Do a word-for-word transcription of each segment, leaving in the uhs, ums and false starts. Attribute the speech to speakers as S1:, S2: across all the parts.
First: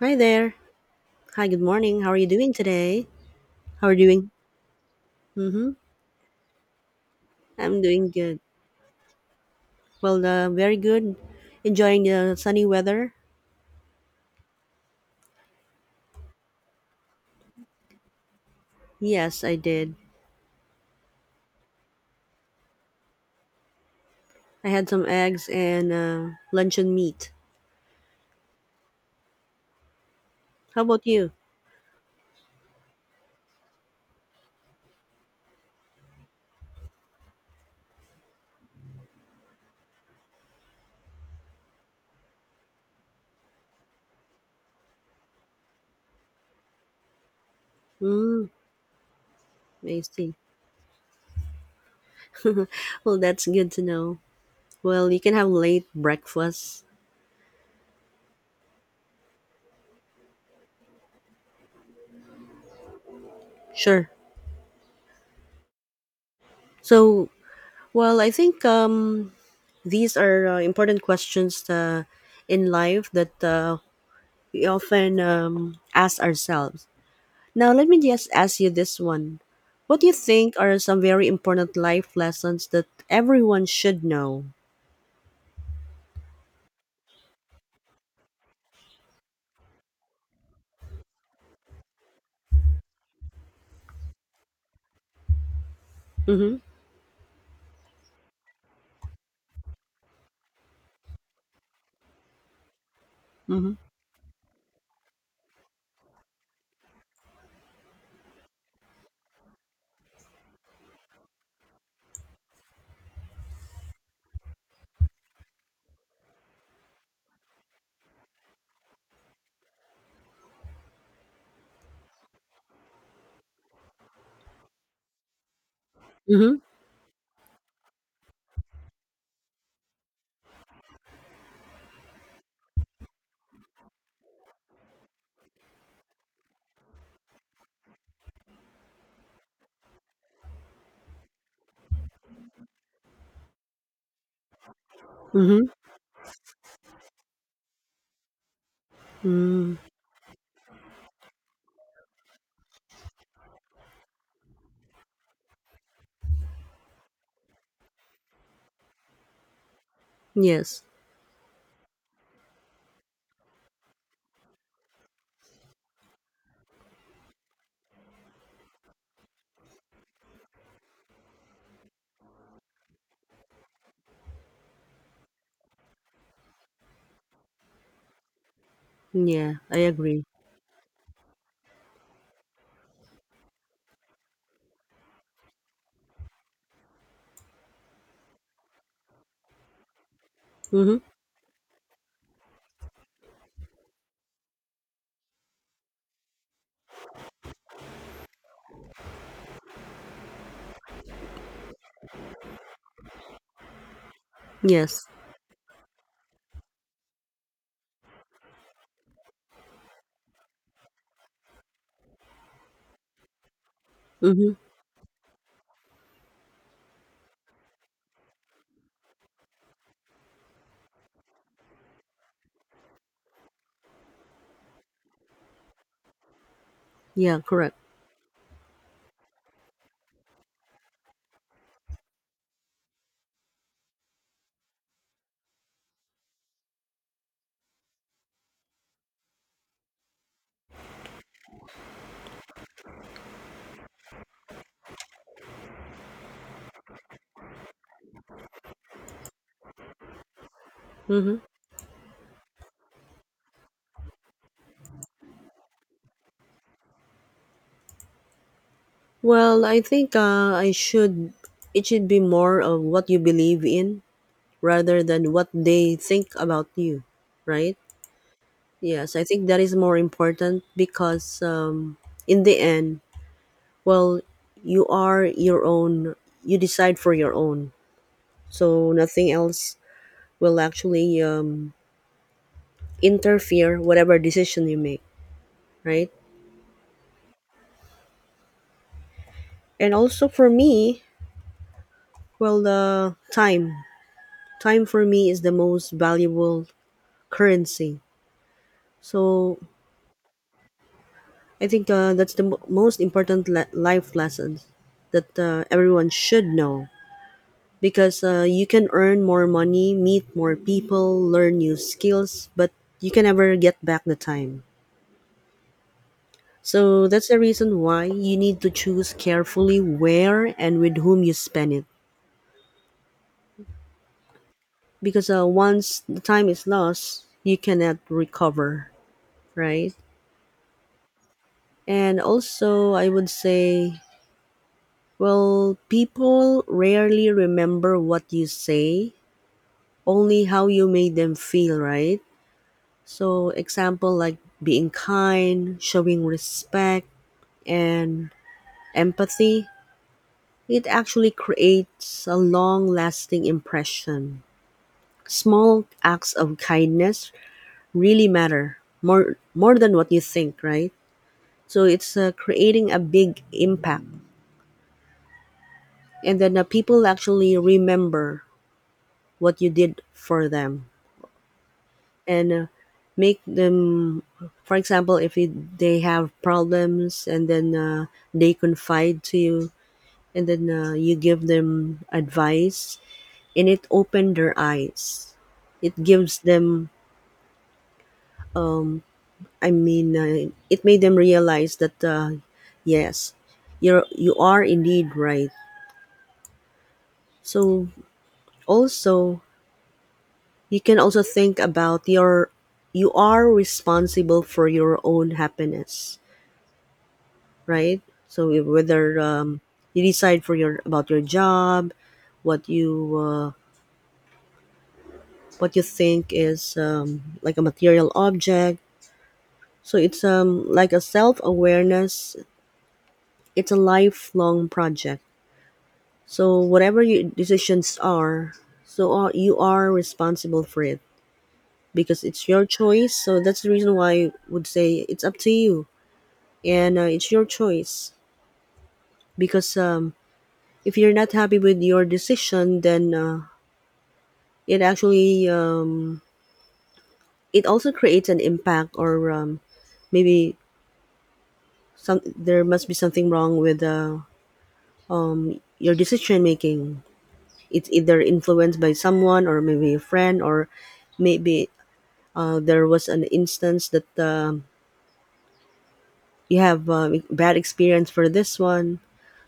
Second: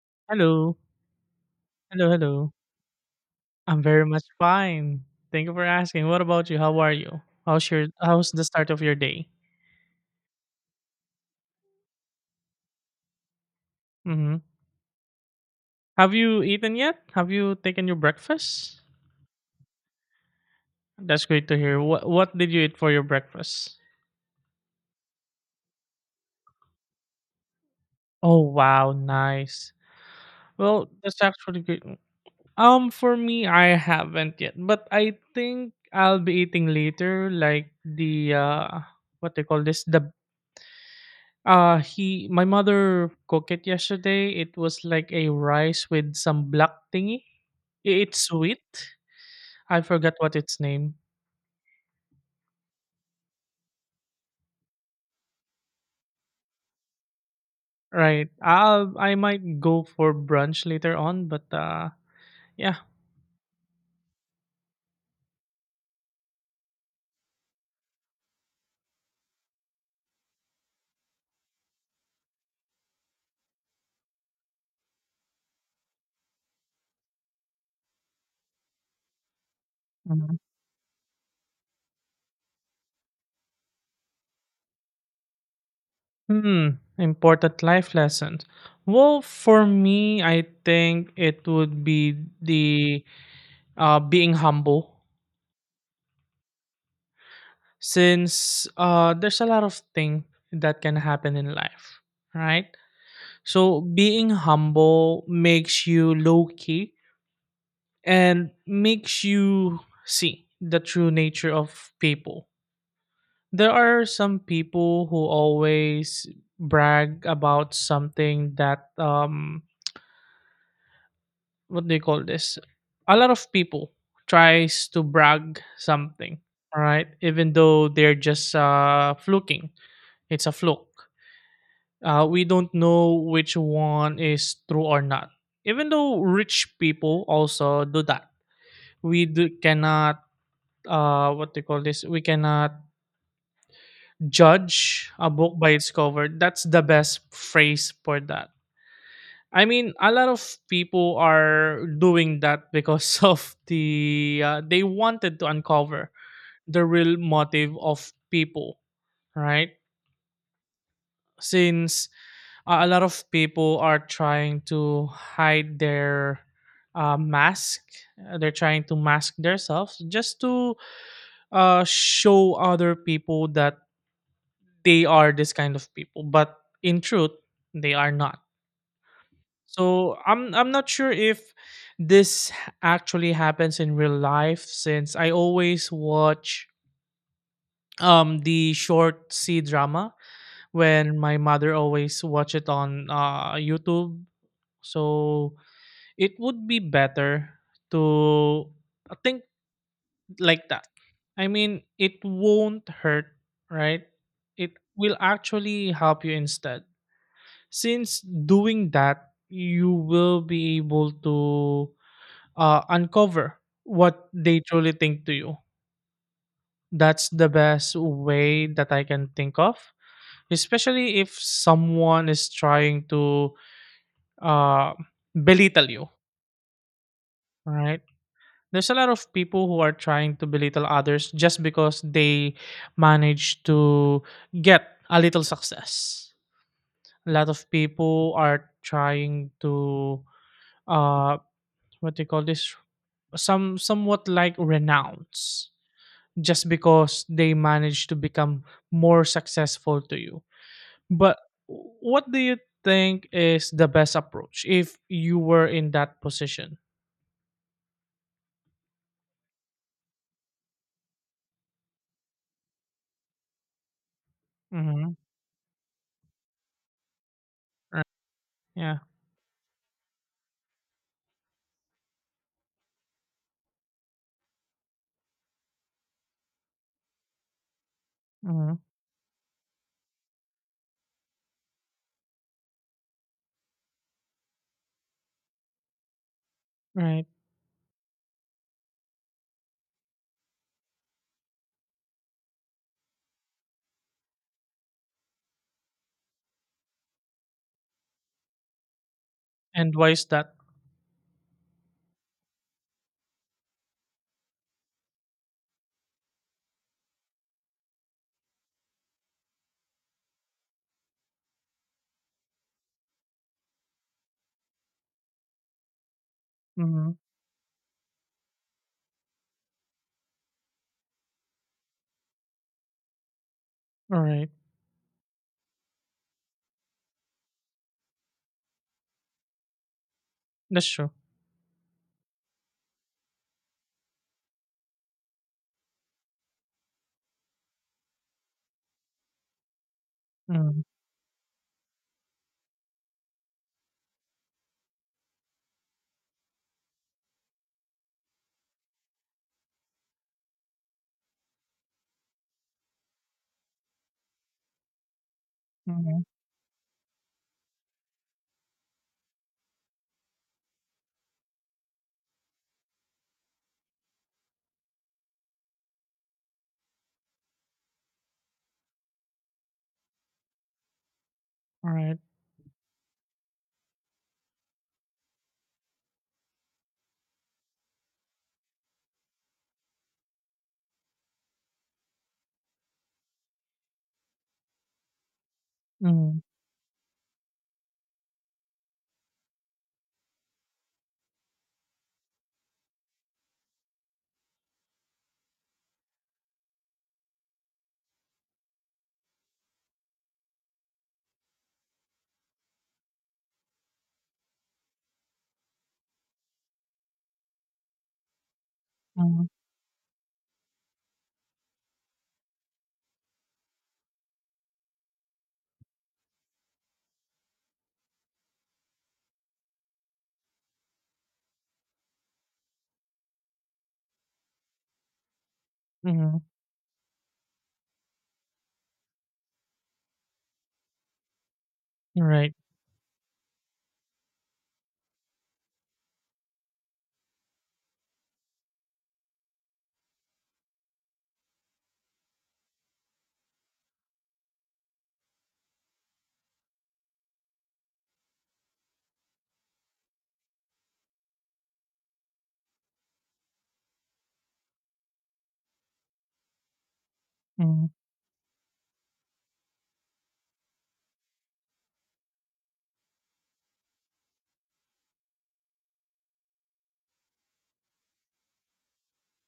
S1: Hi there.
S2: Hello.
S1: Hi, good morning.
S2: Hello,
S1: How are you
S2: hello.
S1: doing today?
S2: I'm
S1: How are
S2: very
S1: you
S2: much
S1: doing?
S2: fine. Thank you for
S1: Mm-hmm.
S2: asking. What about you? How are you? How's
S1: I'm
S2: your
S1: doing
S2: how's
S1: good.
S2: the start of your day?
S1: Well, uh, very good. Enjoying the sunny weather?
S2: Mm-hmm. Have you eaten yet? Have you taken your breakfast?
S1: Yes, I did.
S2: That's great to hear. What what did you eat for your breakfast?
S1: I had some eggs and uh, luncheon meat.
S2: Oh wow, nice.
S1: How
S2: Well,
S1: about
S2: that's
S1: you?
S2: actually great. Um, for me, I haven't yet, but I think I'll be eating later, like the uh, what they call this, the Uh he my mother cooked it yesterday. It was like a rice with some black thingy. I- It's
S1: Mm,
S2: sweet. I
S1: I
S2: forgot
S1: see.
S2: what its name.
S1: Well, that's good to know. Well, you can have late breakfast.
S2: Right. I'll, I might go for brunch later on, but uh yeah.
S1: Sure. So, well, I think um, these are uh, important questions uh, in life that uh, we often um, ask ourselves. Now, let me just ask you this one. What do you
S2: Mhm.
S1: think are some very important life lessons that everyone should know?
S2: Hmm, important life lessons. Well, for me, I think it would be the uh, being humble,
S1: Mm
S2: since uh, there's a lot of things that can happen in life, right?
S1: hmm. Mm
S2: So
S1: hmm.
S2: being humble makes you low key and makes you see the true nature of people. There are some people who always brag about something that um what do you call this? A lot of people tries to brag something,
S1: Mm hmm.
S2: all right? Even though they're just uh, fluking, it's a fluke. Uh, we don't know which one is true or not. Even though rich people also do that, we do, cannot uh, what do you call this? We cannot judge a
S1: Mm
S2: book
S1: hmm.
S2: by its cover. That's the best phrase for that. I
S1: Mm.
S2: mean, a lot of people are doing that because of the uh, they wanted to uncover the real motive of people, right?
S1: Yes.
S2: Since uh, a lot of people are trying to hide their uh, mask, uh, they're trying to mask themselves just to uh, show other people that they are this kind of people, but in truth, they are not.
S1: Yeah, I
S2: So
S1: agree.
S2: I'm I'm not sure if this h- actually happens in real life since I always watch um the short C drama
S1: Mm hmm.
S2: when my mother always watch it on uh YouTube. So it would be better to think like that. I mean, it won't hurt, right? It
S1: Yes.
S2: will actually help you instead. Since doing that, you will be able to uh, uncover what
S1: Mm hmm.
S2: they truly think to you. That's the best way that I can think of, especially if someone is trying to uh, belittle you,
S1: Yeah, correct.
S2: right? There's a lot of people who are trying to belittle others just because they manage to get a little success. A lot of people are trying to uh, what do you call this? Some somewhat like renounce just because they managed to become more successful to you.
S1: Mm hmm.
S2: But what do you think is the best approach if you were in that position?
S1: Well, I think uh, I should, it should be more of what you believe in rather
S2: Mm-hmm.
S1: than what they think about you, right?
S2: Right. Yeah.
S1: Yes, I think that is more important because, um, in the end, well, you are your own. You decide for your own.
S2: Hmm.
S1: So nothing else will actually um, interfere whatever decision you make, right?
S2: Right.
S1: And also for me, well, the time. Time for me is the most valuable currency. So
S2: And why is that?
S1: I think uh, that's the mo- most important le- life lessons that uh, everyone should know. because uh, you can earn more money, meet more people, learn new skills, but you can never get back the time. So
S2: Mm-hmm.
S1: that's the reason why you need to choose carefully where and with whom you spend it.
S2: All right.
S1: Because uh, once the time is lost, you cannot recover, right?
S2: That's true.
S1: And also, I would say, well, people rarely remember what you say, only how
S2: Mm-hmm.
S1: you made them feel, right? So, example like being kind, showing respect, and empathy, it actually creates a long lasting impression. Small acts of kindness really matter more more than what you think, right? So it's uh, creating a big impact, and then uh, people actually remember what you did for them.
S2: All right.
S1: and uh, make them, for example, if it, they have problems and then uh, they confide to you, and then uh, you give them advice, and it opened their eyes, it gives
S2: Mhm,
S1: them, I mean, uh, it made them realize that, uh, yes, you're you are indeed right. So also, you can also think about your you are responsible for your own happiness, right? So if- whether,
S2: mhm,
S1: um, you decide for your about your job, what you uh, what you think is, um, like a material object. So it's, um, like a self awareness. It's a lifelong project.
S2: mhm.
S1: So whatever your decisions are, so are, you are responsible for it because it's
S2: Right.
S1: your choice. So that's the reason why I would say it's up to you, and uh, it's your choice, because um, if you're not happy with your decision, then, uh, it actually um, it also creates an impact, or, um, maybe, some there must be something wrong with, uh, your decision making. It's
S2: Mhm.
S1: either influenced by someone, or maybe a friend, or maybe uh, there was an instance that, um you have um bad experience for this one.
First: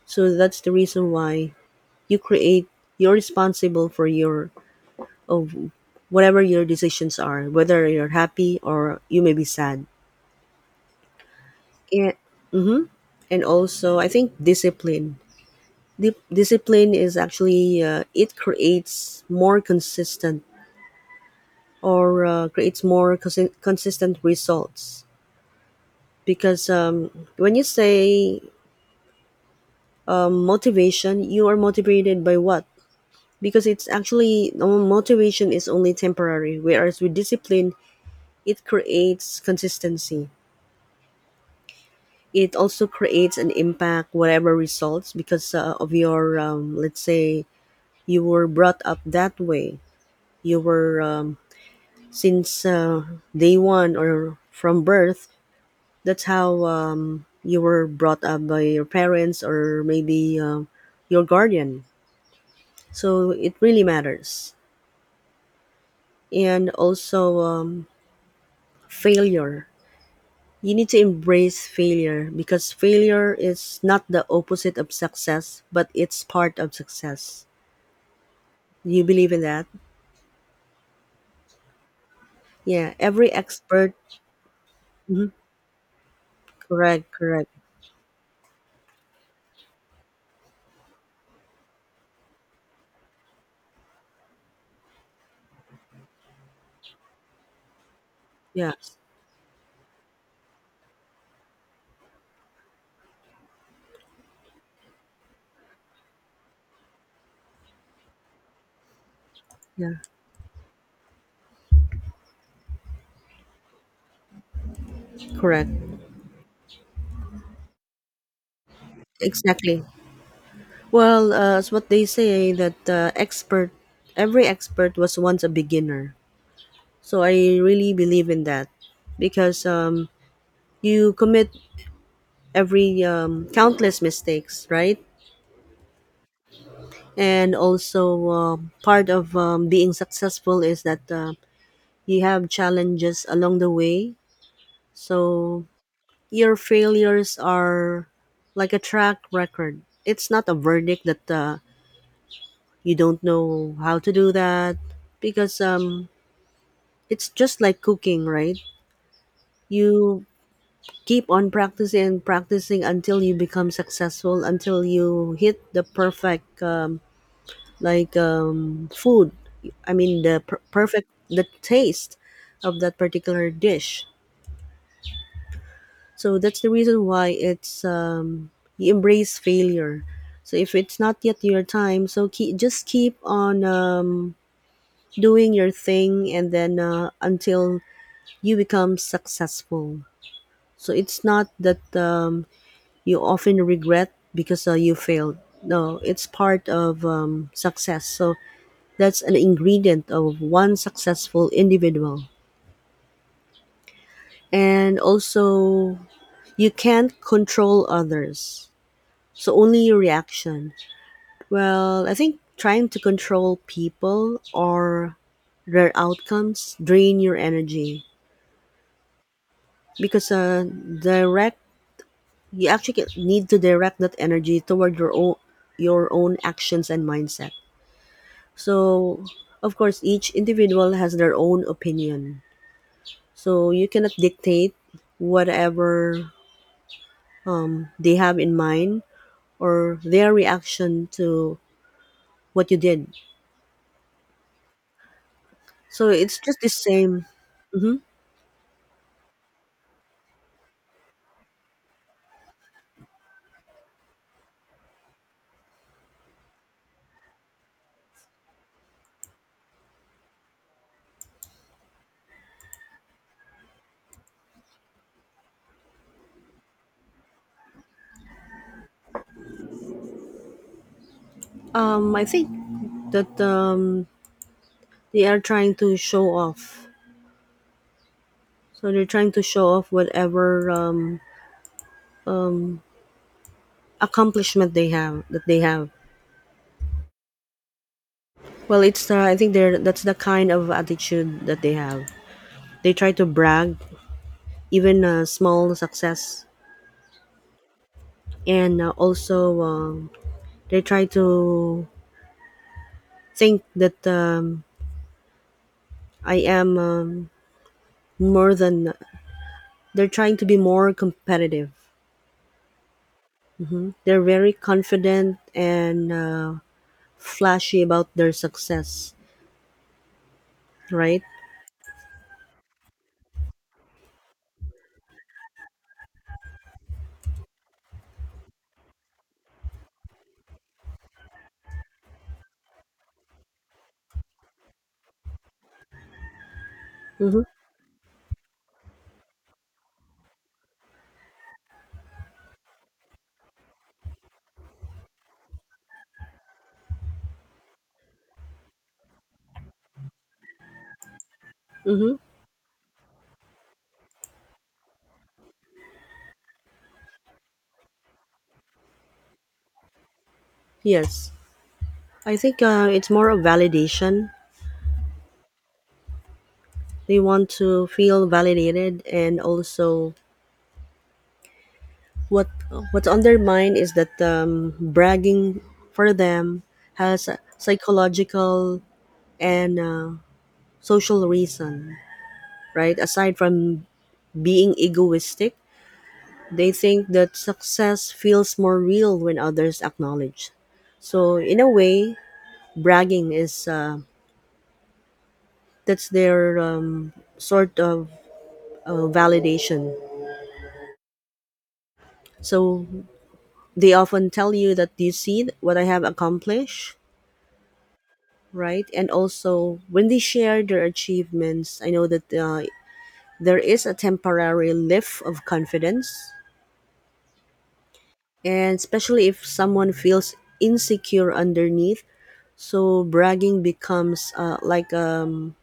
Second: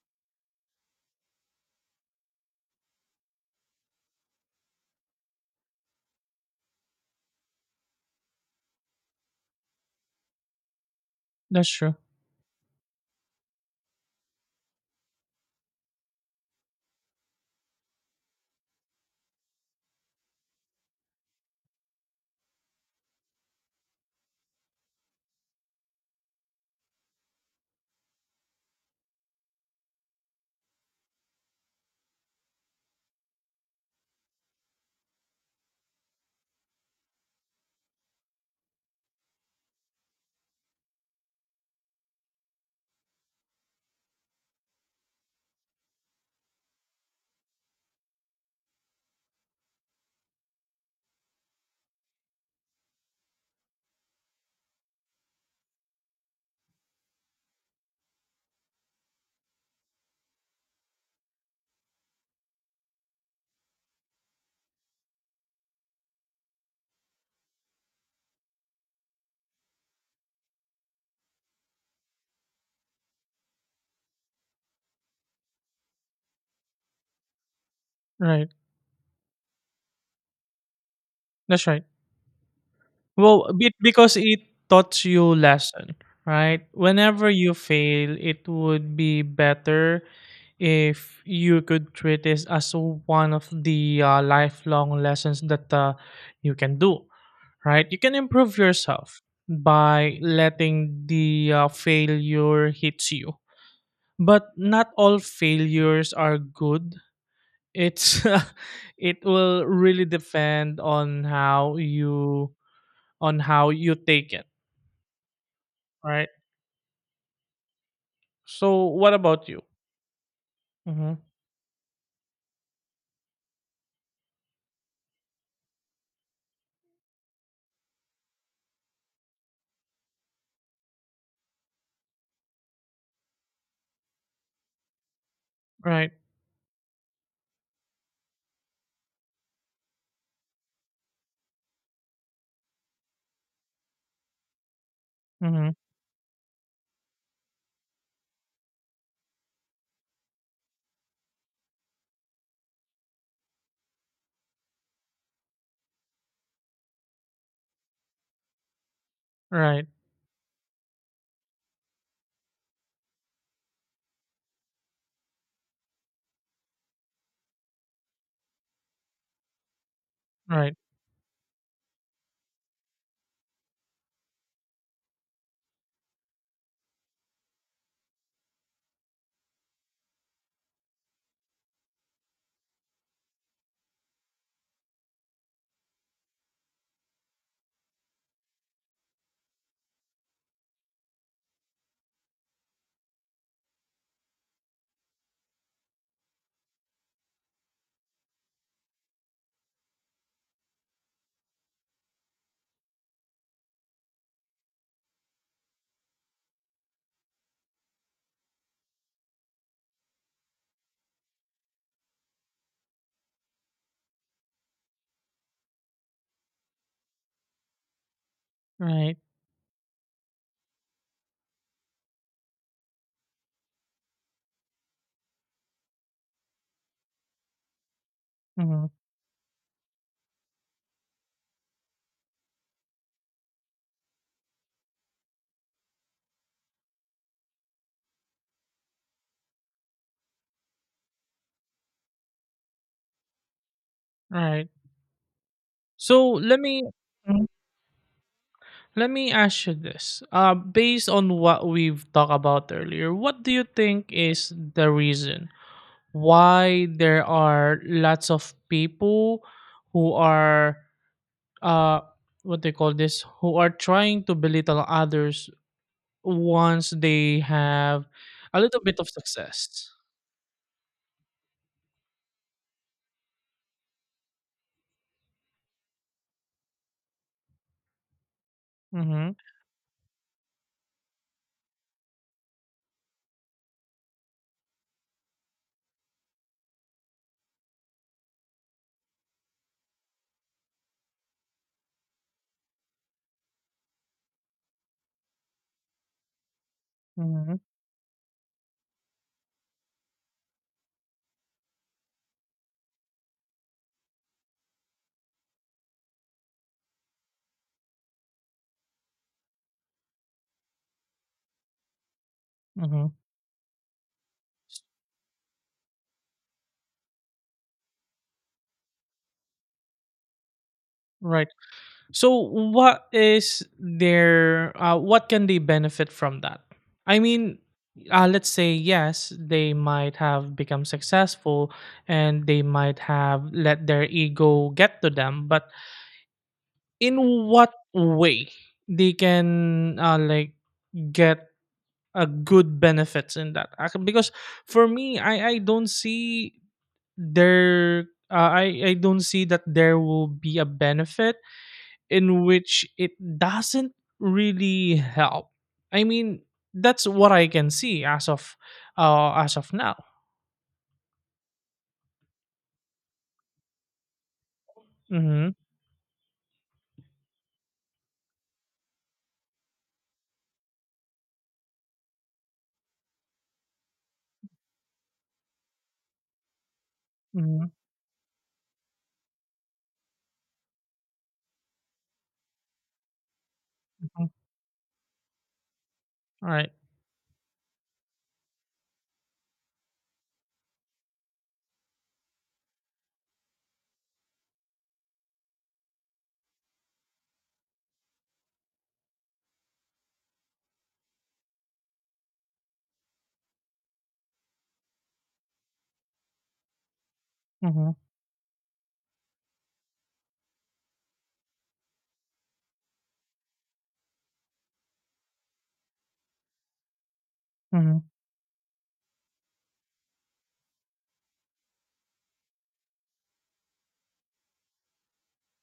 S1: So that's the reason why you create you're responsible for your of whatever your decisions are, whether you're happy or you may be sad.
S2: That's true.
S1: Yeah. And also, I think discipline. Di- discipline is actually, uh, it creates more consistent, or uh, creates more consi- consistent results, because, um, when you say, um, motivation, you are motivated by what? Because it's actually, um, motivation is only temporary, whereas with discipline, it creates consistency. It also creates an impact, whatever results, because uh, of your, um, let's say, you were brought up that way. You were um, since uh, day one or from birth. That's how, um, you were brought up by your parents, or maybe um your guardian. So it really matters. And also, um, failure. You need to embrace failure, because failure is not the opposite of success, but it's part of success.
S2: Right.
S1: Do you believe in that?
S2: That's right.
S1: Yeah, every
S2: Well, be
S1: expert.
S2: because it taught
S1: Mhm.
S2: you lesson, right?
S1: Correct,
S2: Whenever
S1: correct.
S2: you fail, it would be better if you could treat this as one of the uh, lifelong lessons that uh, you can do, right? You can improve
S1: Yeah,
S2: yourself by letting the uh, failure hits you. But not all failures are good, it's it will
S1: yeah.
S2: really depend on how you on how you take it,
S1: Correct.
S2: right? So what about you?
S1: Exactly.
S2: Mm-hmm.
S1: Well, uh, it's what they say, eh, that, uh, expert, every expert was once a beginner. So I really believe in that, because, um, you commit every, um, countless mistakes, right?
S2: Right.
S1: And also, um part of, um, being successful is that, uh, you have challenges along the way. So
S2: Mm-hmm.
S1: your failures are like a track record. It's not a verdict that, uh, you don't know how to do that, because, um, it's just like cooking, right?
S2: Right.
S1: You keep on practicing and practicing until you become successful, until you hit the perfect, um, like, um, food. I mean, the per-
S2: Right.
S1: perfect, the taste of that particular dish. So that's the reason why, it's, um, you embrace failure. So if it's not yet your time, so keep, just keep on, um, doing your thing, and then uh, until you become successful. So it's not that, um, you often regret because, uh, you failed. No, it's part of, um, success. So that's an ingredient of one successful individual. And also, you can't control others. So only your reaction. Well, I think trying to control people or their outcomes drain your energy,
S2: Right.
S1: because uh, direct you actually get- need to direct that energy toward your own your own actions and mindset.
S2: Mm-hmm.
S1: So, of course, each individual has their own opinion. So you cannot dictate whatever, um, they have in mind, or their reaction to what you did.
S2: Right.
S1: So
S2: So
S1: it's just
S2: let
S1: the
S2: me
S1: same.
S2: Mhm.
S1: hmm
S2: let me ask you this, uh based on what we've talked about earlier, what do you think is the reason why there are lots of people who are uh what they call this who are trying to belittle others once they have a little bit of success?
S1: Um, I think that, um, they are trying to show off. So they're
S2: Mm-hmm,
S1: trying to show off whatever, um, accomplishment they have that they have. Well, it's, uh, I think they're that's the kind of attitude that they have. They try to brag, even uh, small success,
S2: mm-hmm,
S1: and uh, also, um, they try to think that, um, I am, um, more than. They're trying to be more competitive.
S2: mm-hmm.
S1: They're very confident and, uh, flashy about their success, right?
S2: Right. So what is their, uh, what can they benefit from that? I mean, uh, let's say yes, they might have become successful and they might have let their ego get to them, but in
S1: Mm-hmm.
S2: what way they can, uh, like, get a good benefits in that? Ac- because for me, i i don't see there, uh, i i don't see that there will be a benefit
S1: Mm-hmm.
S2: in which it doesn't really help. I mean, that's what I can see as of uh as of now.
S1: Yes. I think, uh, it's more of validation.
S2: Mm-hmm,
S1: They want to feel validated, and also, What what's undermined is that, um, bragging for them has a
S2: mm-hmm,
S1: psychological and, uh, social reason, right? Aside from
S2: mm-hmm.
S1: being egoistic,
S2: All
S1: they
S2: right.
S1: think that success feels more real when others acknowledge. So in a way, bragging is uh, that's their, um, sort of, uh, validation. So they often tell you that, do you see what I have accomplished?
S2: Mm-hmm,
S1: Right? And also, when they share their achievements, I know that, uh, there is a temporary lift of confidence,
S2: mm-hmm,
S1: and especially if someone feels insecure underneath, so bragging becomes, uh, like, um,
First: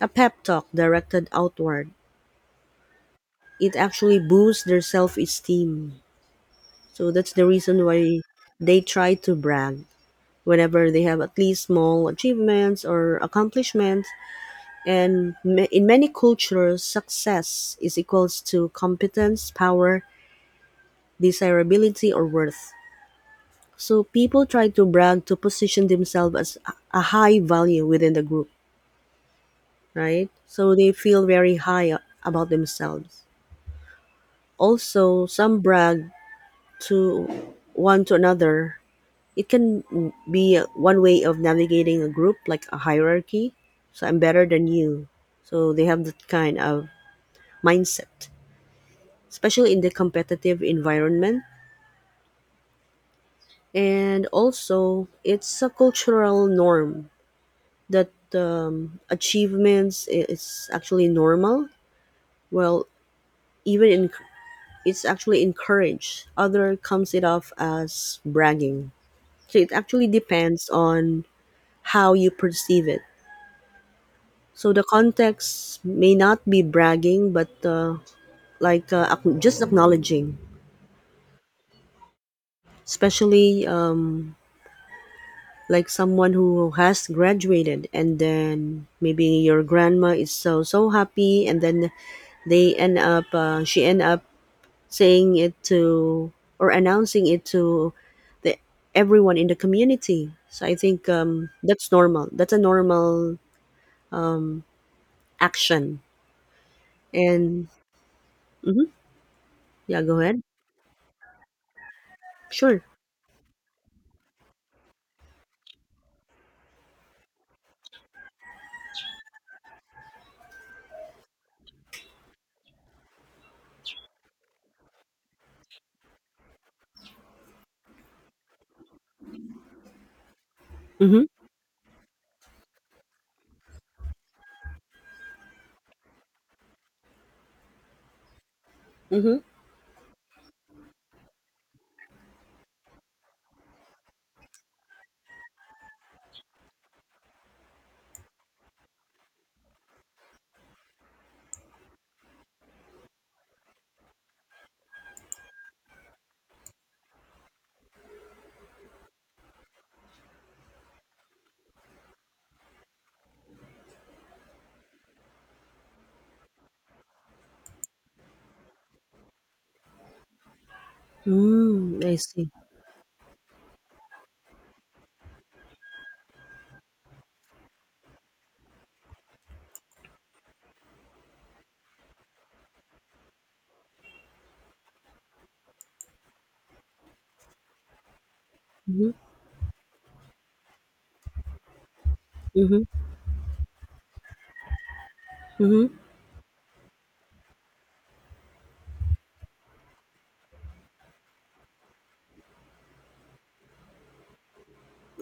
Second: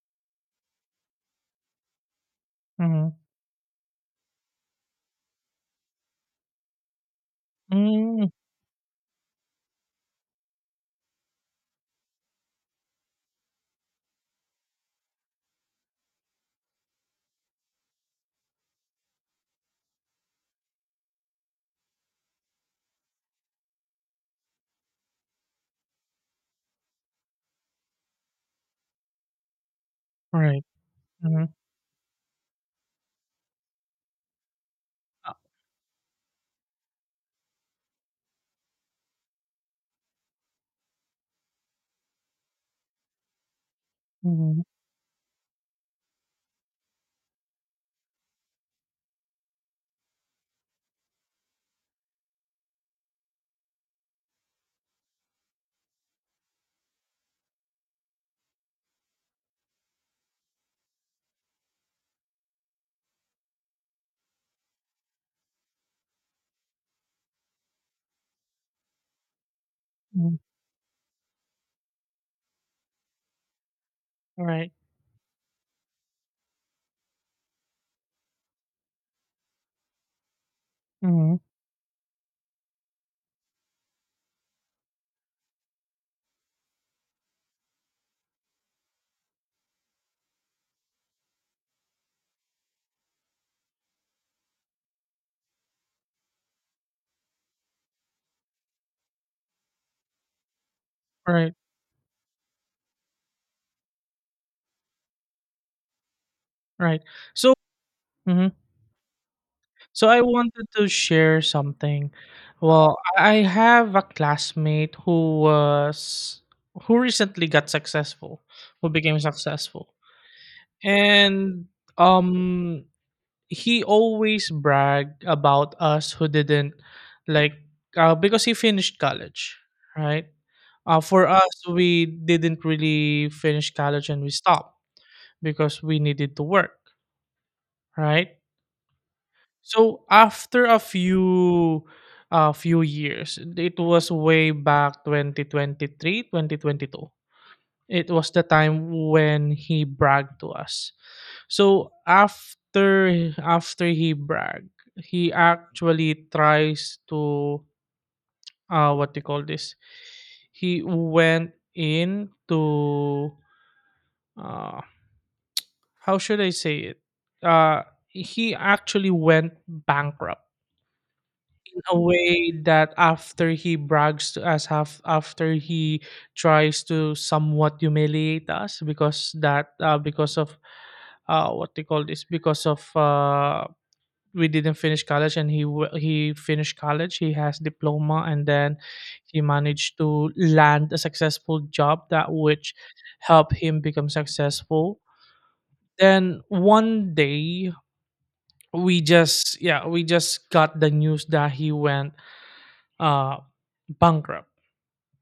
S1: a pep talk directed outward.
S2: mm-hmm.
S1: It actually boosts their self esteem. So that's the reason why
S2: Mm,
S1: they try to brag whenever they have at least small achievements or accomplishments. And ma- in many cultures, success is equals to competence, power, desirability, or worth. So people try to brag to position themselves as a a high value within the group, right?
S2: all right,
S1: So they feel
S2: mm-hmm,
S1: very high, a- about themselves. Also,
S2: uh,
S1: some brag to one to another. It can be one way of navigating a group, like a hierarchy. So I'm better
S2: mm-hmm,
S1: than you. So they have that kind of mindset, especially in the competitive environment. And also, it's a cultural norm that, um, achievements i- is actually normal. Well, even in it's actually encouraged. Other comes it off as bragging. So it actually
S2: mm-hmm.
S1: depends on how you perceive it.
S2: All right.
S1: So the context may not be bragging, but, uh, like, uh, ac- just acknowledging,
S2: Mm-hmm.
S1: especially, um, like someone who has graduated, and then maybe your grandma is so so happy, and then they end up uh, she end up saying it to, or announcing it to, the everyone in the community. So I think,
S2: All
S1: um,
S2: right.
S1: that's normal that's a normal action.
S2: All right. So
S1: And
S2: mm-hmm.
S1: mhm, yeah,
S2: So
S1: go
S2: I
S1: ahead.
S2: wanted to share something.
S1: Sure.
S2: Well, I have a classmate who was who recently got successful, who became successful. And um he always bragged about us who didn't, like uh, because he finished college, right? Uh, for
S1: Mm-hmm.
S2: us we didn't really finish college and we stopped because we needed to work, right?
S1: Mm-hmm.
S2: So after a few a few years, it was way back twenty twenty three, twenty twenty two. It was the time when he bragged to us. So after after he bragged, he actually tries to uh what do you call this? He went in to uh how should I say it? Uh he actually went bankrupt in a
S1: Mm, I see.
S2: way that after he brags to us, half after he tries to somewhat humiliate us because that uh, because of uh, what they call this because of uh, we didn't finish college and he w- he finished college, he has diploma, and then
S1: Mm-hmm.
S2: he managed to land a successful job that which
S1: Mm-hmm.
S2: helped him become successful.
S1: Mm-hmm.
S2: Then one day we just, yeah, we just got the news that he went uh bankrupt.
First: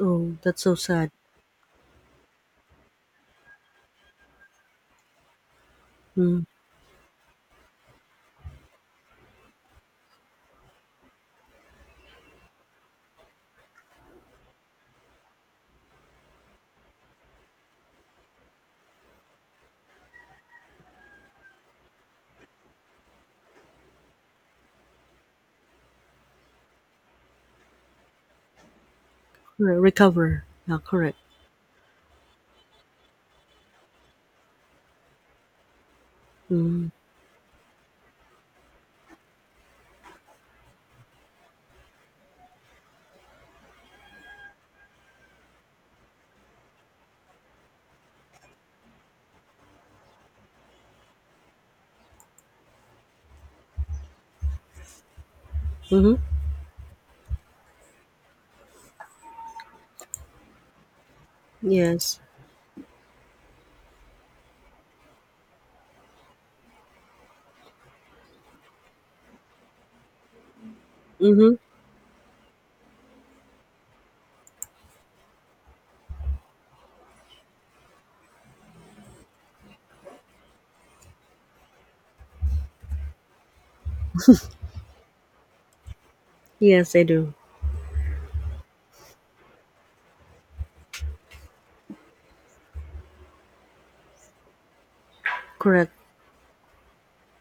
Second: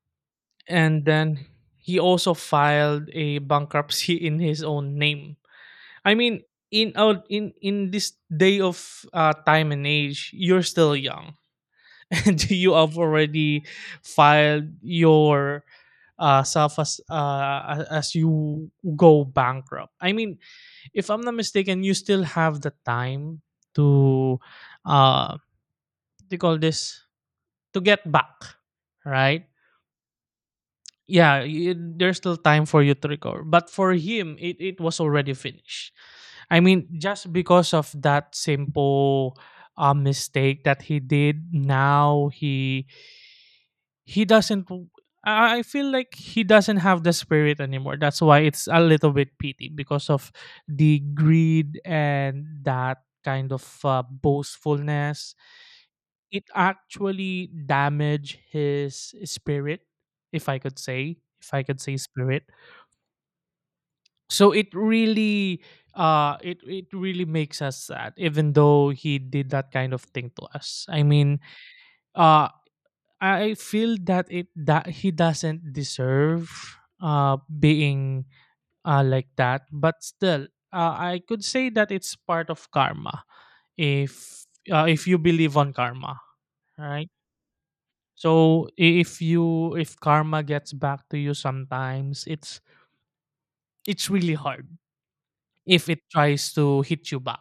S1: Oh, that's so
S2: And
S1: sad.
S2: then he also filed a bankruptcy in his own name. I mean,
S1: Mm.
S2: in out in in this day of uh, time and age, you're still young and you have already filed your uh, self as uh, a- as you go bankrupt. I mean, if I'm not mistaken, you still have the time to uh what do you call this to get back, right?
S1: Re- recover. Yeah, correct.
S2: yeah y There's still time for you to recover, but for him it, it was already finished. I mean,
S1: Mm.
S2: just because of that simple uh, mistake that he did, now he he doesn't w- I I feel like he doesn't have the spirit anymore. That's why it's a little bit pity because of the greed and that kind of uh, boastfulness,
S1: Mm-hmm.
S2: it actually damaged his spirit, if I could say, if i could say
S1: Yes.
S2: spirit. So it really uh it it really makes us sad, even though he did that kind of thing to us. I mean,
S1: Mm-hmm.
S2: uh I feel that it that he doesn't deserve uh being uh like that, but still, uh, I could say that it's part of karma, if uh, if you believe on karma,
S1: Yes, I
S2: right?
S1: do.
S2: So i- if you, if karma gets back to you, sometimes it's it's really hard if
S1: Correct.
S2: it tries to hit you back.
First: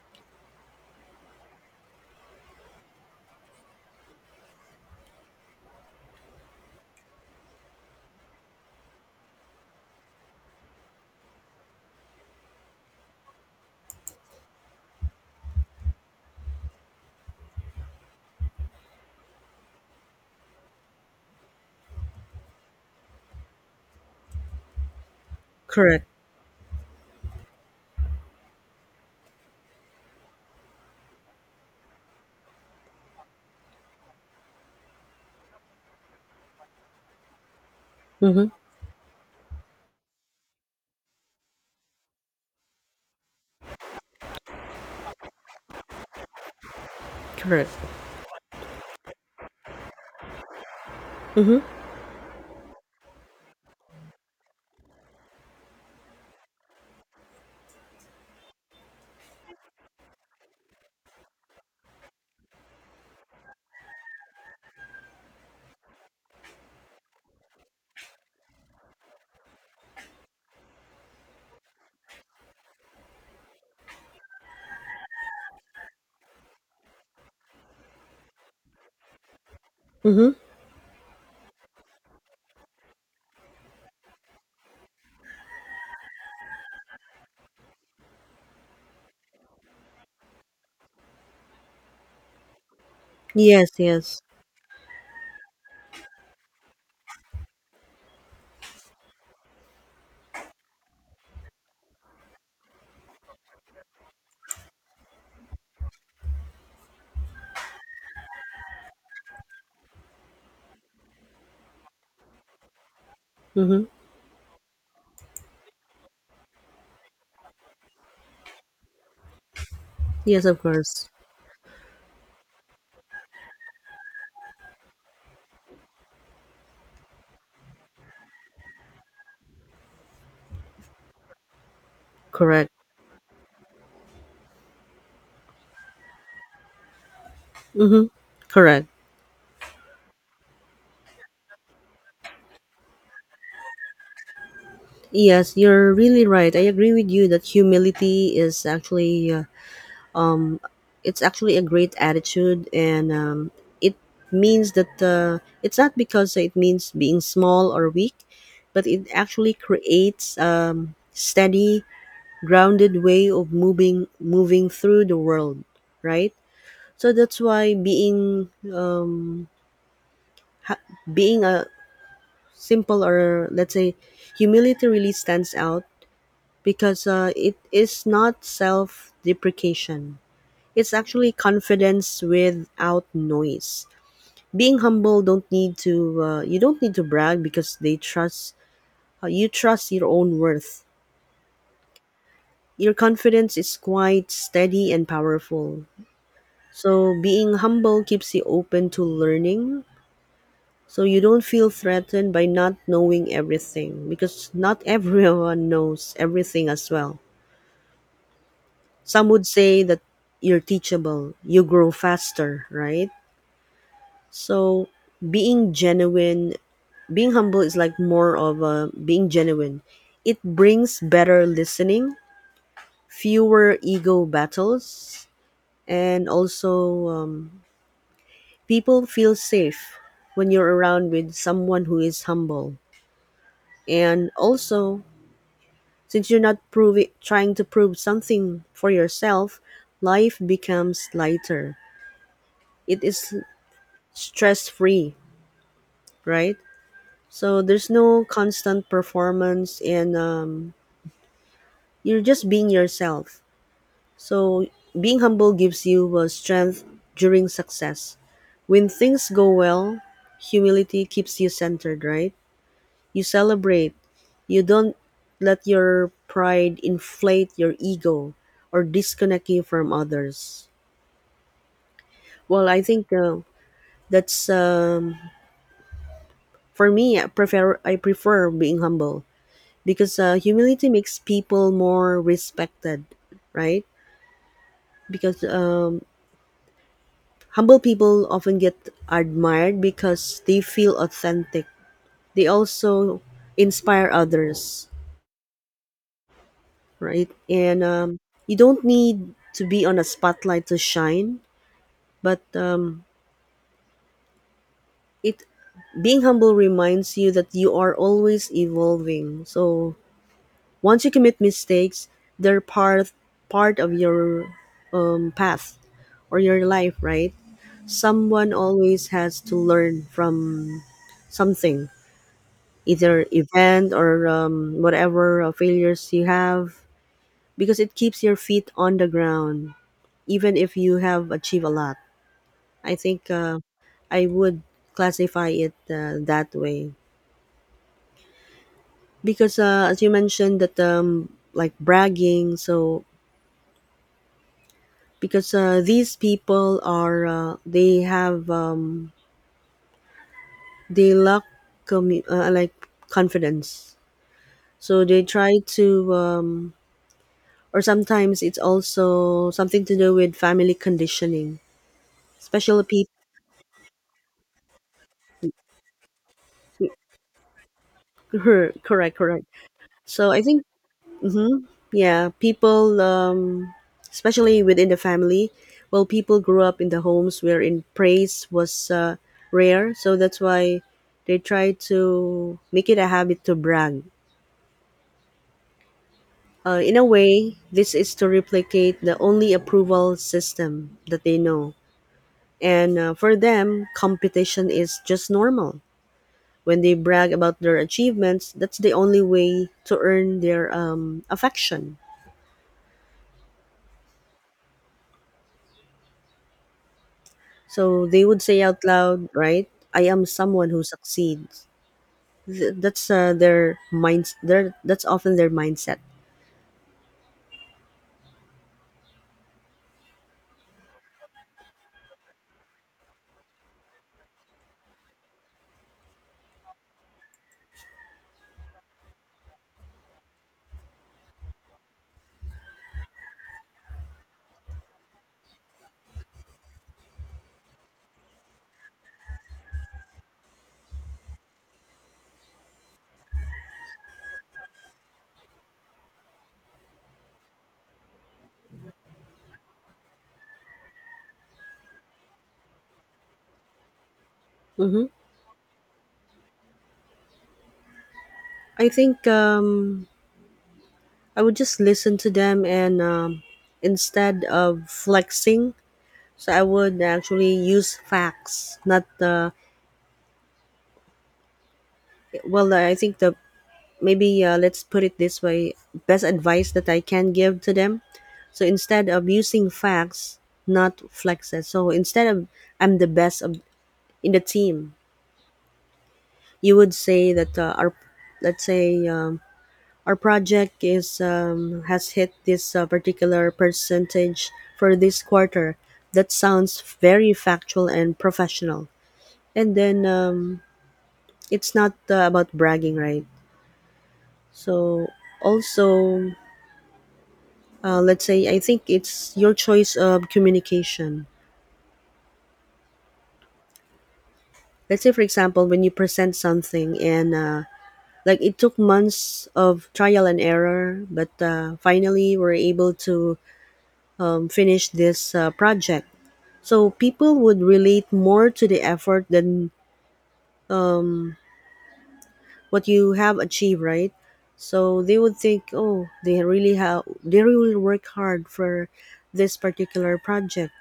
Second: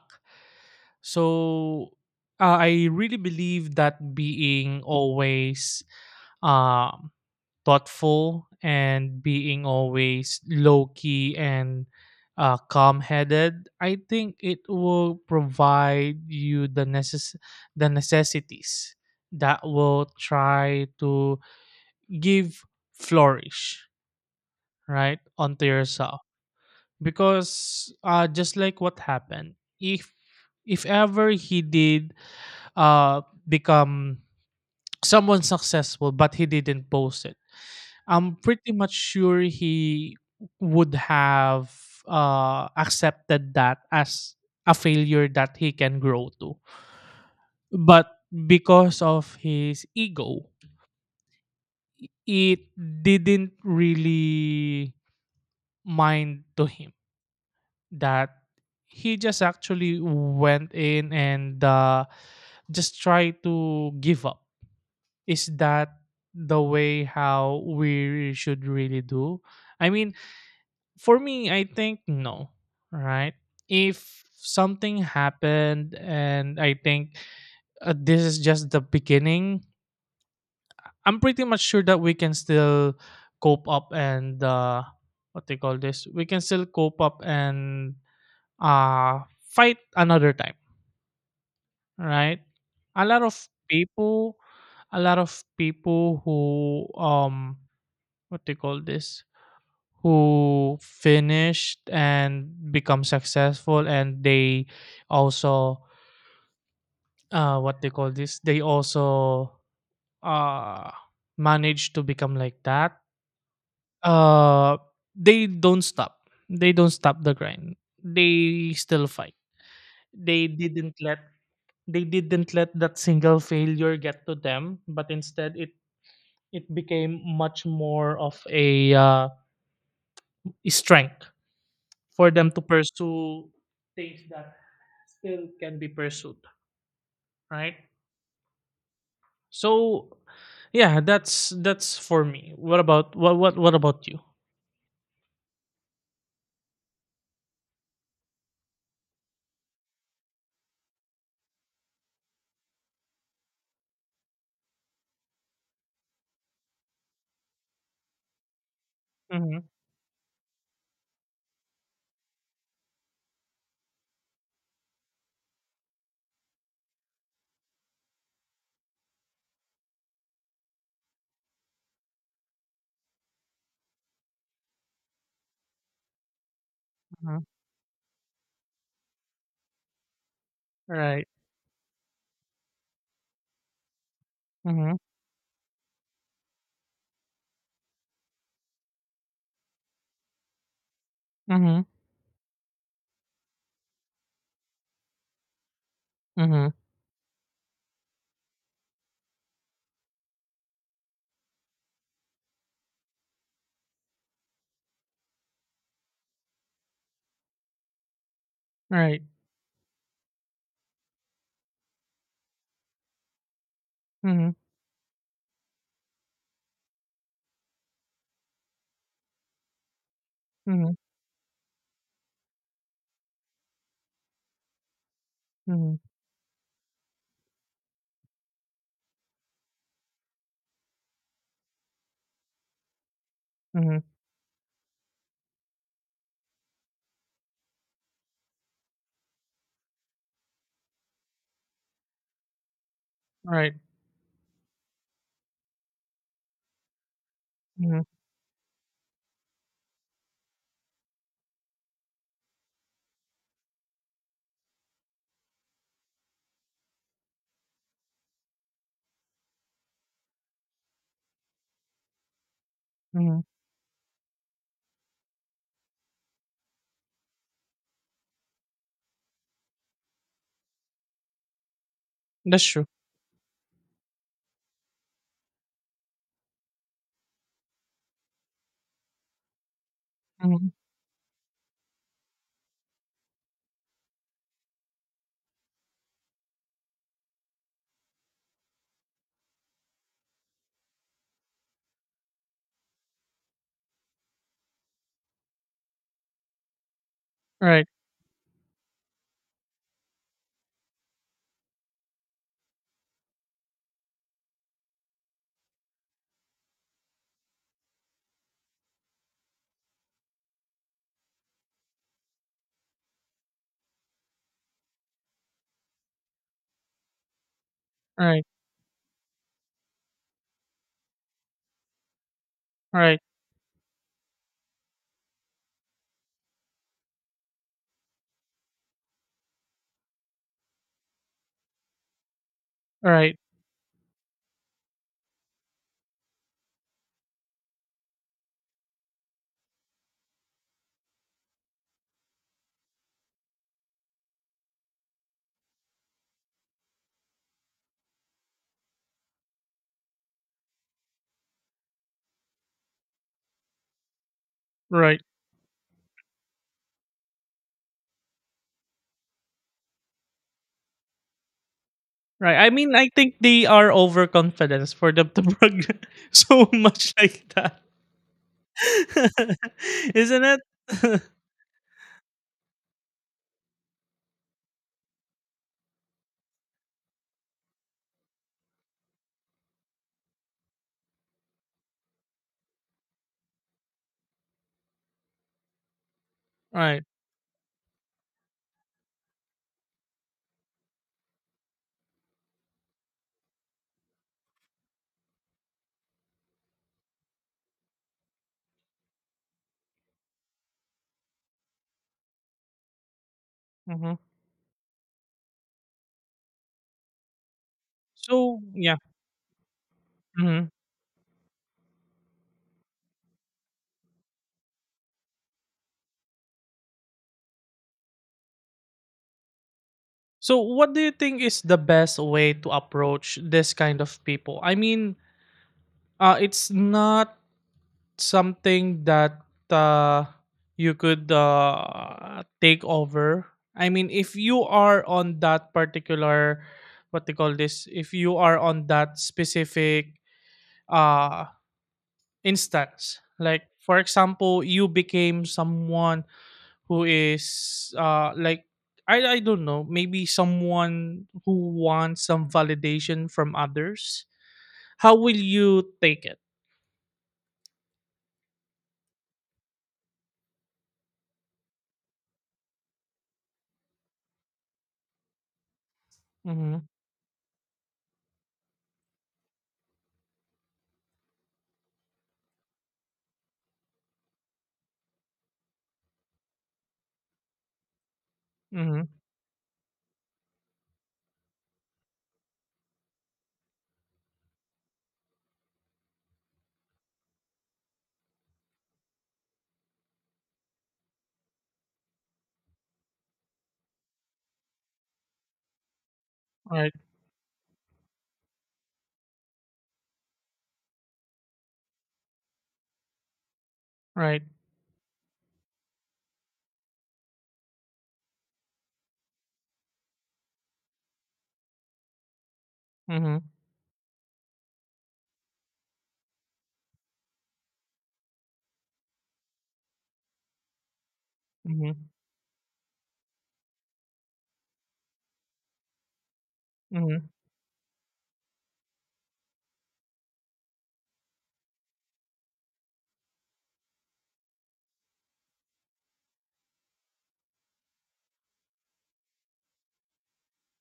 S2: So uh, I really believe that being always um, thoughtful and being always low key and uh, calm headed, I think it will provide you the necess- the necessities that will try to give flourish right onto
S1: Correct.
S2: yourself. Because uh, just like what happened, if if ever he did uh, become someone successful, but he didn't post it, I'm
S1: Mm-hmm.
S2: pretty much sure he would have uh, accepted that as a failure that he can grow to.
S1: Correct.
S2: But because of his ego,
S1: Mm-hmm.
S2: it didn't really mind to him that he just actually went in and uh, just tried to give up. Is that the way how we should really do? I mean, for me, I think no, right? If something happened and I think uh, this is just the beginning,
S1: Mm-hmm.
S2: I'm pretty much sure that we can still cope up and uh, what they call this, we can still cope up and uh, fight another time, right? A lot of
S1: Yes, yes.
S2: people, a lot of people who um what do you call this who finished and become successful, and they also uh what they call this they also uh manage to become like that.
S1: Mm-hmm.
S2: uh they don't stop, they don't stop the grind, they still fight.
S1: Yes,
S2: they
S1: of
S2: didn't
S1: course.
S2: let they didn't let that single failure get to them, but instead it it became much more of a uh, strength for them to
S1: Correct.
S2: pursue things that still can be pursued, right?
S1: Mm-hmm. Correct.
S2: So yeah, that's that's for me. What about what what what about you?
S1: Yes, you're really right. I agree with you that humility is actually, uh, um it's actually a great attitude, and, um it means that, uh, it's not because it means being small or weak, but it actually
S2: Mm-hmm,
S1: creates, um steady, grounded way of moving moving through the world, right? So that's why being um ha- being a simple, or let's say, humility really stands out, because, uh,
S2: mm-hmm.
S1: it is not self deprecation, it's
S2: Right.
S1: actually confidence without noise. Being
S2: Mm-hmm,
S1: humble don't need to, uh, you don't need to brag, because they trust uh, you trust your own worth.
S2: mm-hmm,
S1: Your confidence is quite steady and powerful.
S2: mm-hmm.
S1: So being humble keeps you open to learning. So you don't feel threatened by not knowing everything, because not everyone knows everything as well.
S2: Right.
S1: Some would say that you're teachable, you grow faster, right?
S2: Mm-hmm,
S1: So being genuine, being humble is like more of a being genuine. It
S2: mm-hmm.
S1: brings better listening, fewer ego battles,
S2: Mhm,
S1: and also um, people feel safe when you're around with someone who is humble.
S2: mhm,
S1: And also, since you're not proving trying to prove something for yourself, life becomes lighter. It is
S2: right,
S1: stress-free, right? So there's
S2: mhm,
S1: no constant performance, and um, you're just being yourself. So being humble gives you uh, strength during success. When things go well, humility keeps you centered, right? You
S2: mhm,
S1: celebrate. You don't let your pride inflate your ego or disconnect you from others.
S2: that's
S1: Well, I
S2: true,
S1: think uh, that's um, for me. I prefer I prefer being humble because uh,
S2: mhm,
S1: humility makes people more respected, right? Because um, humble people often get admired because they feel authentic. They also inspire others, right? And
S2: right,
S1: um, You don't need to be on a spotlight to shine, but um, it being humble reminds you that you are always evolving. So once you commit mistakes, they're part part of your um, path or your life, right?
S2: right,
S1: Someone always has to learn from something,
S2: right,
S1: either event or um, whatever uh, failures you have, because it keeps your feet on the ground even if you have achieved a lot. I think
S2: right,
S1: uh, I would classify it uh, that way because uh, as you mentioned that um, like bragging. So because uh, these people are uh, they have um, they lack commu- uh, like confidence, so
S2: right,
S1: they try to. Um, or sometimes it's also something to do with family conditioning,
S2: right. I
S1: especially
S2: mean, I
S1: people.
S2: think they are overconfidence for them to brag so much like that,
S1: Correct, correct. So I
S2: isn't
S1: think.
S2: it?
S1: Mm-hmm. Yeah, people, um, especially within the family, well, people grew up in the homes wherein praise was uh, rare, so that's why they try to make it a habit to brag. Uh, in
S2: Right,
S1: a way, this is to replicate the only approval system that they know. And uh, for them, competition is just normal. When they brag about their achievements, that's the only way to earn their um, affection.
S2: mhm,
S1: So they would
S2: so
S1: say out
S2: yeah,
S1: loud, right? I am someone
S2: mhm,
S1: who succeeds. Th- That's uh, their minds. Their That's often their mindset.
S2: so what do you think is the best way to approach this kind of people? I mean, uh, it's not something that uh, you could uh, take over. I mean, if you are on that particular, what they call this, if you are on that specific uh, instance, like for example, you became someone who is uh, like, I, I don't know, maybe someone who wants some validation from others.
S1: Hmm.
S2: How will you take it?
S1: I think um, I would just listen to them, and um, instead of flexing, so I
S2: Mm-hmm.
S1: would actually use facts, not uh, well. I think the maybe uh, let's put it this way: best advice that I can give to them, so
S2: Mm-hmm.
S1: instead of using facts, not flexes. So instead of I'm the best of in the team, you would say that uh, our, let's say um, our project is um, has hit this uh, particular percentage for this quarter. That sounds
S2: Right.
S1: very factual and professional. And then um, it's not uh, about bragging, right?
S2: Right.
S1: So also, uh, let's say I think it's your choice of communication.
S2: Mm-hmm.
S1: Let's say, for example, when you present something, and uh, like it took months of trial and error, but uh,
S2: Mm-hmm.
S1: finally we're able to um, finish this uh, project, so
S2: Mhm,
S1: people would relate more to the effort than what you have achieved, right? So they would think, oh, they really have they really work hard for this particular project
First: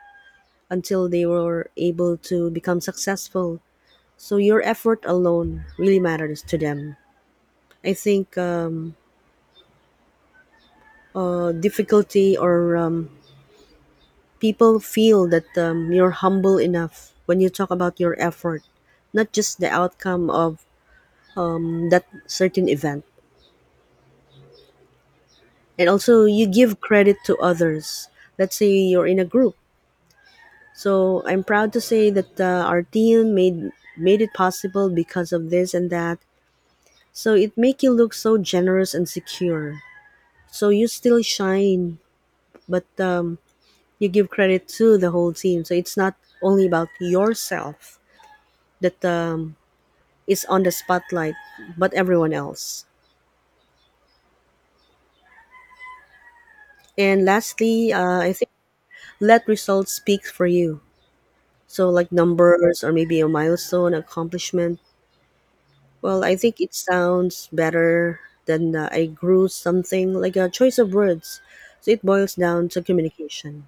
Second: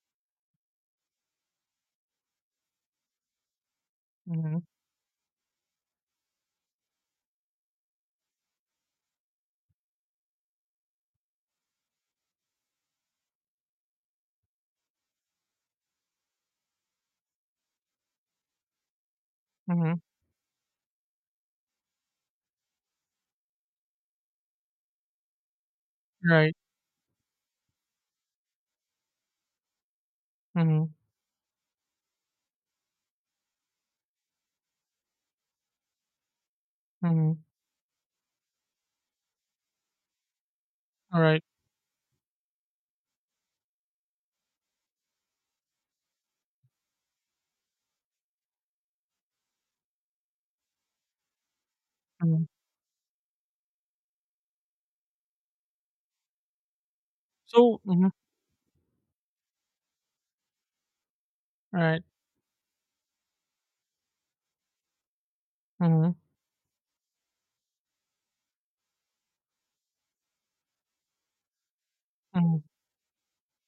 S1: until they were able to become successful. So
S2: mhm,
S1: your effort alone really matters to them. I think um, uh, difficulty or um, people feel that um, you're humble enough when you talk about your effort, not just the
S2: mhm,
S1: outcome of um, that certain event. And also, you
S2: right,
S1: give credit to others. Let's say you're in a group.
S2: mhm,
S1: So I'm proud to say that uh, our team made made it possible because of this and that. So
S2: mhm,
S1: it make you look so generous and secure. So you still
S2: alright,
S1: shine, but um, you give credit to the whole team. So it's not only about yourself that um, is on the spotlight, but everyone
S2: mhm.
S1: else. And
S2: So
S1: lastly,
S2: mhm,
S1: uh, I think let results speak for you. So,
S2: right,
S1: like numbers or maybe a milestone, accomplishment.
S2: mhm,
S1: Well, I think it sounds better than uh, I grew something, like a choice of words. So, it boils
S2: mhm,
S1: down to communication.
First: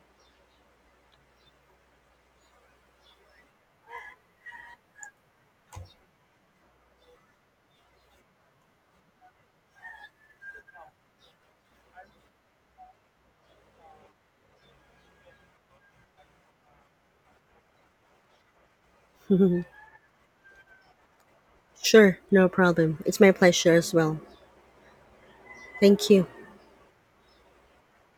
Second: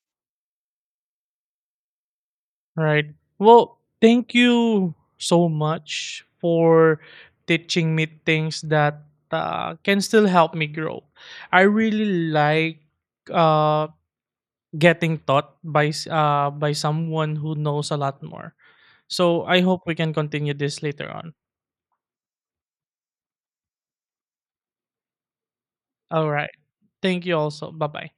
S2: right. Well, thank you so much for teaching me things that uh, can still help me grow. I really like uh getting taught by s- uh by someone who knows a lot more. So I hope we can continue this later on.
S1: Sure, no problem. It's my pleasure as well. Thank you.
S2: All right. Thank you also. Bye-bye.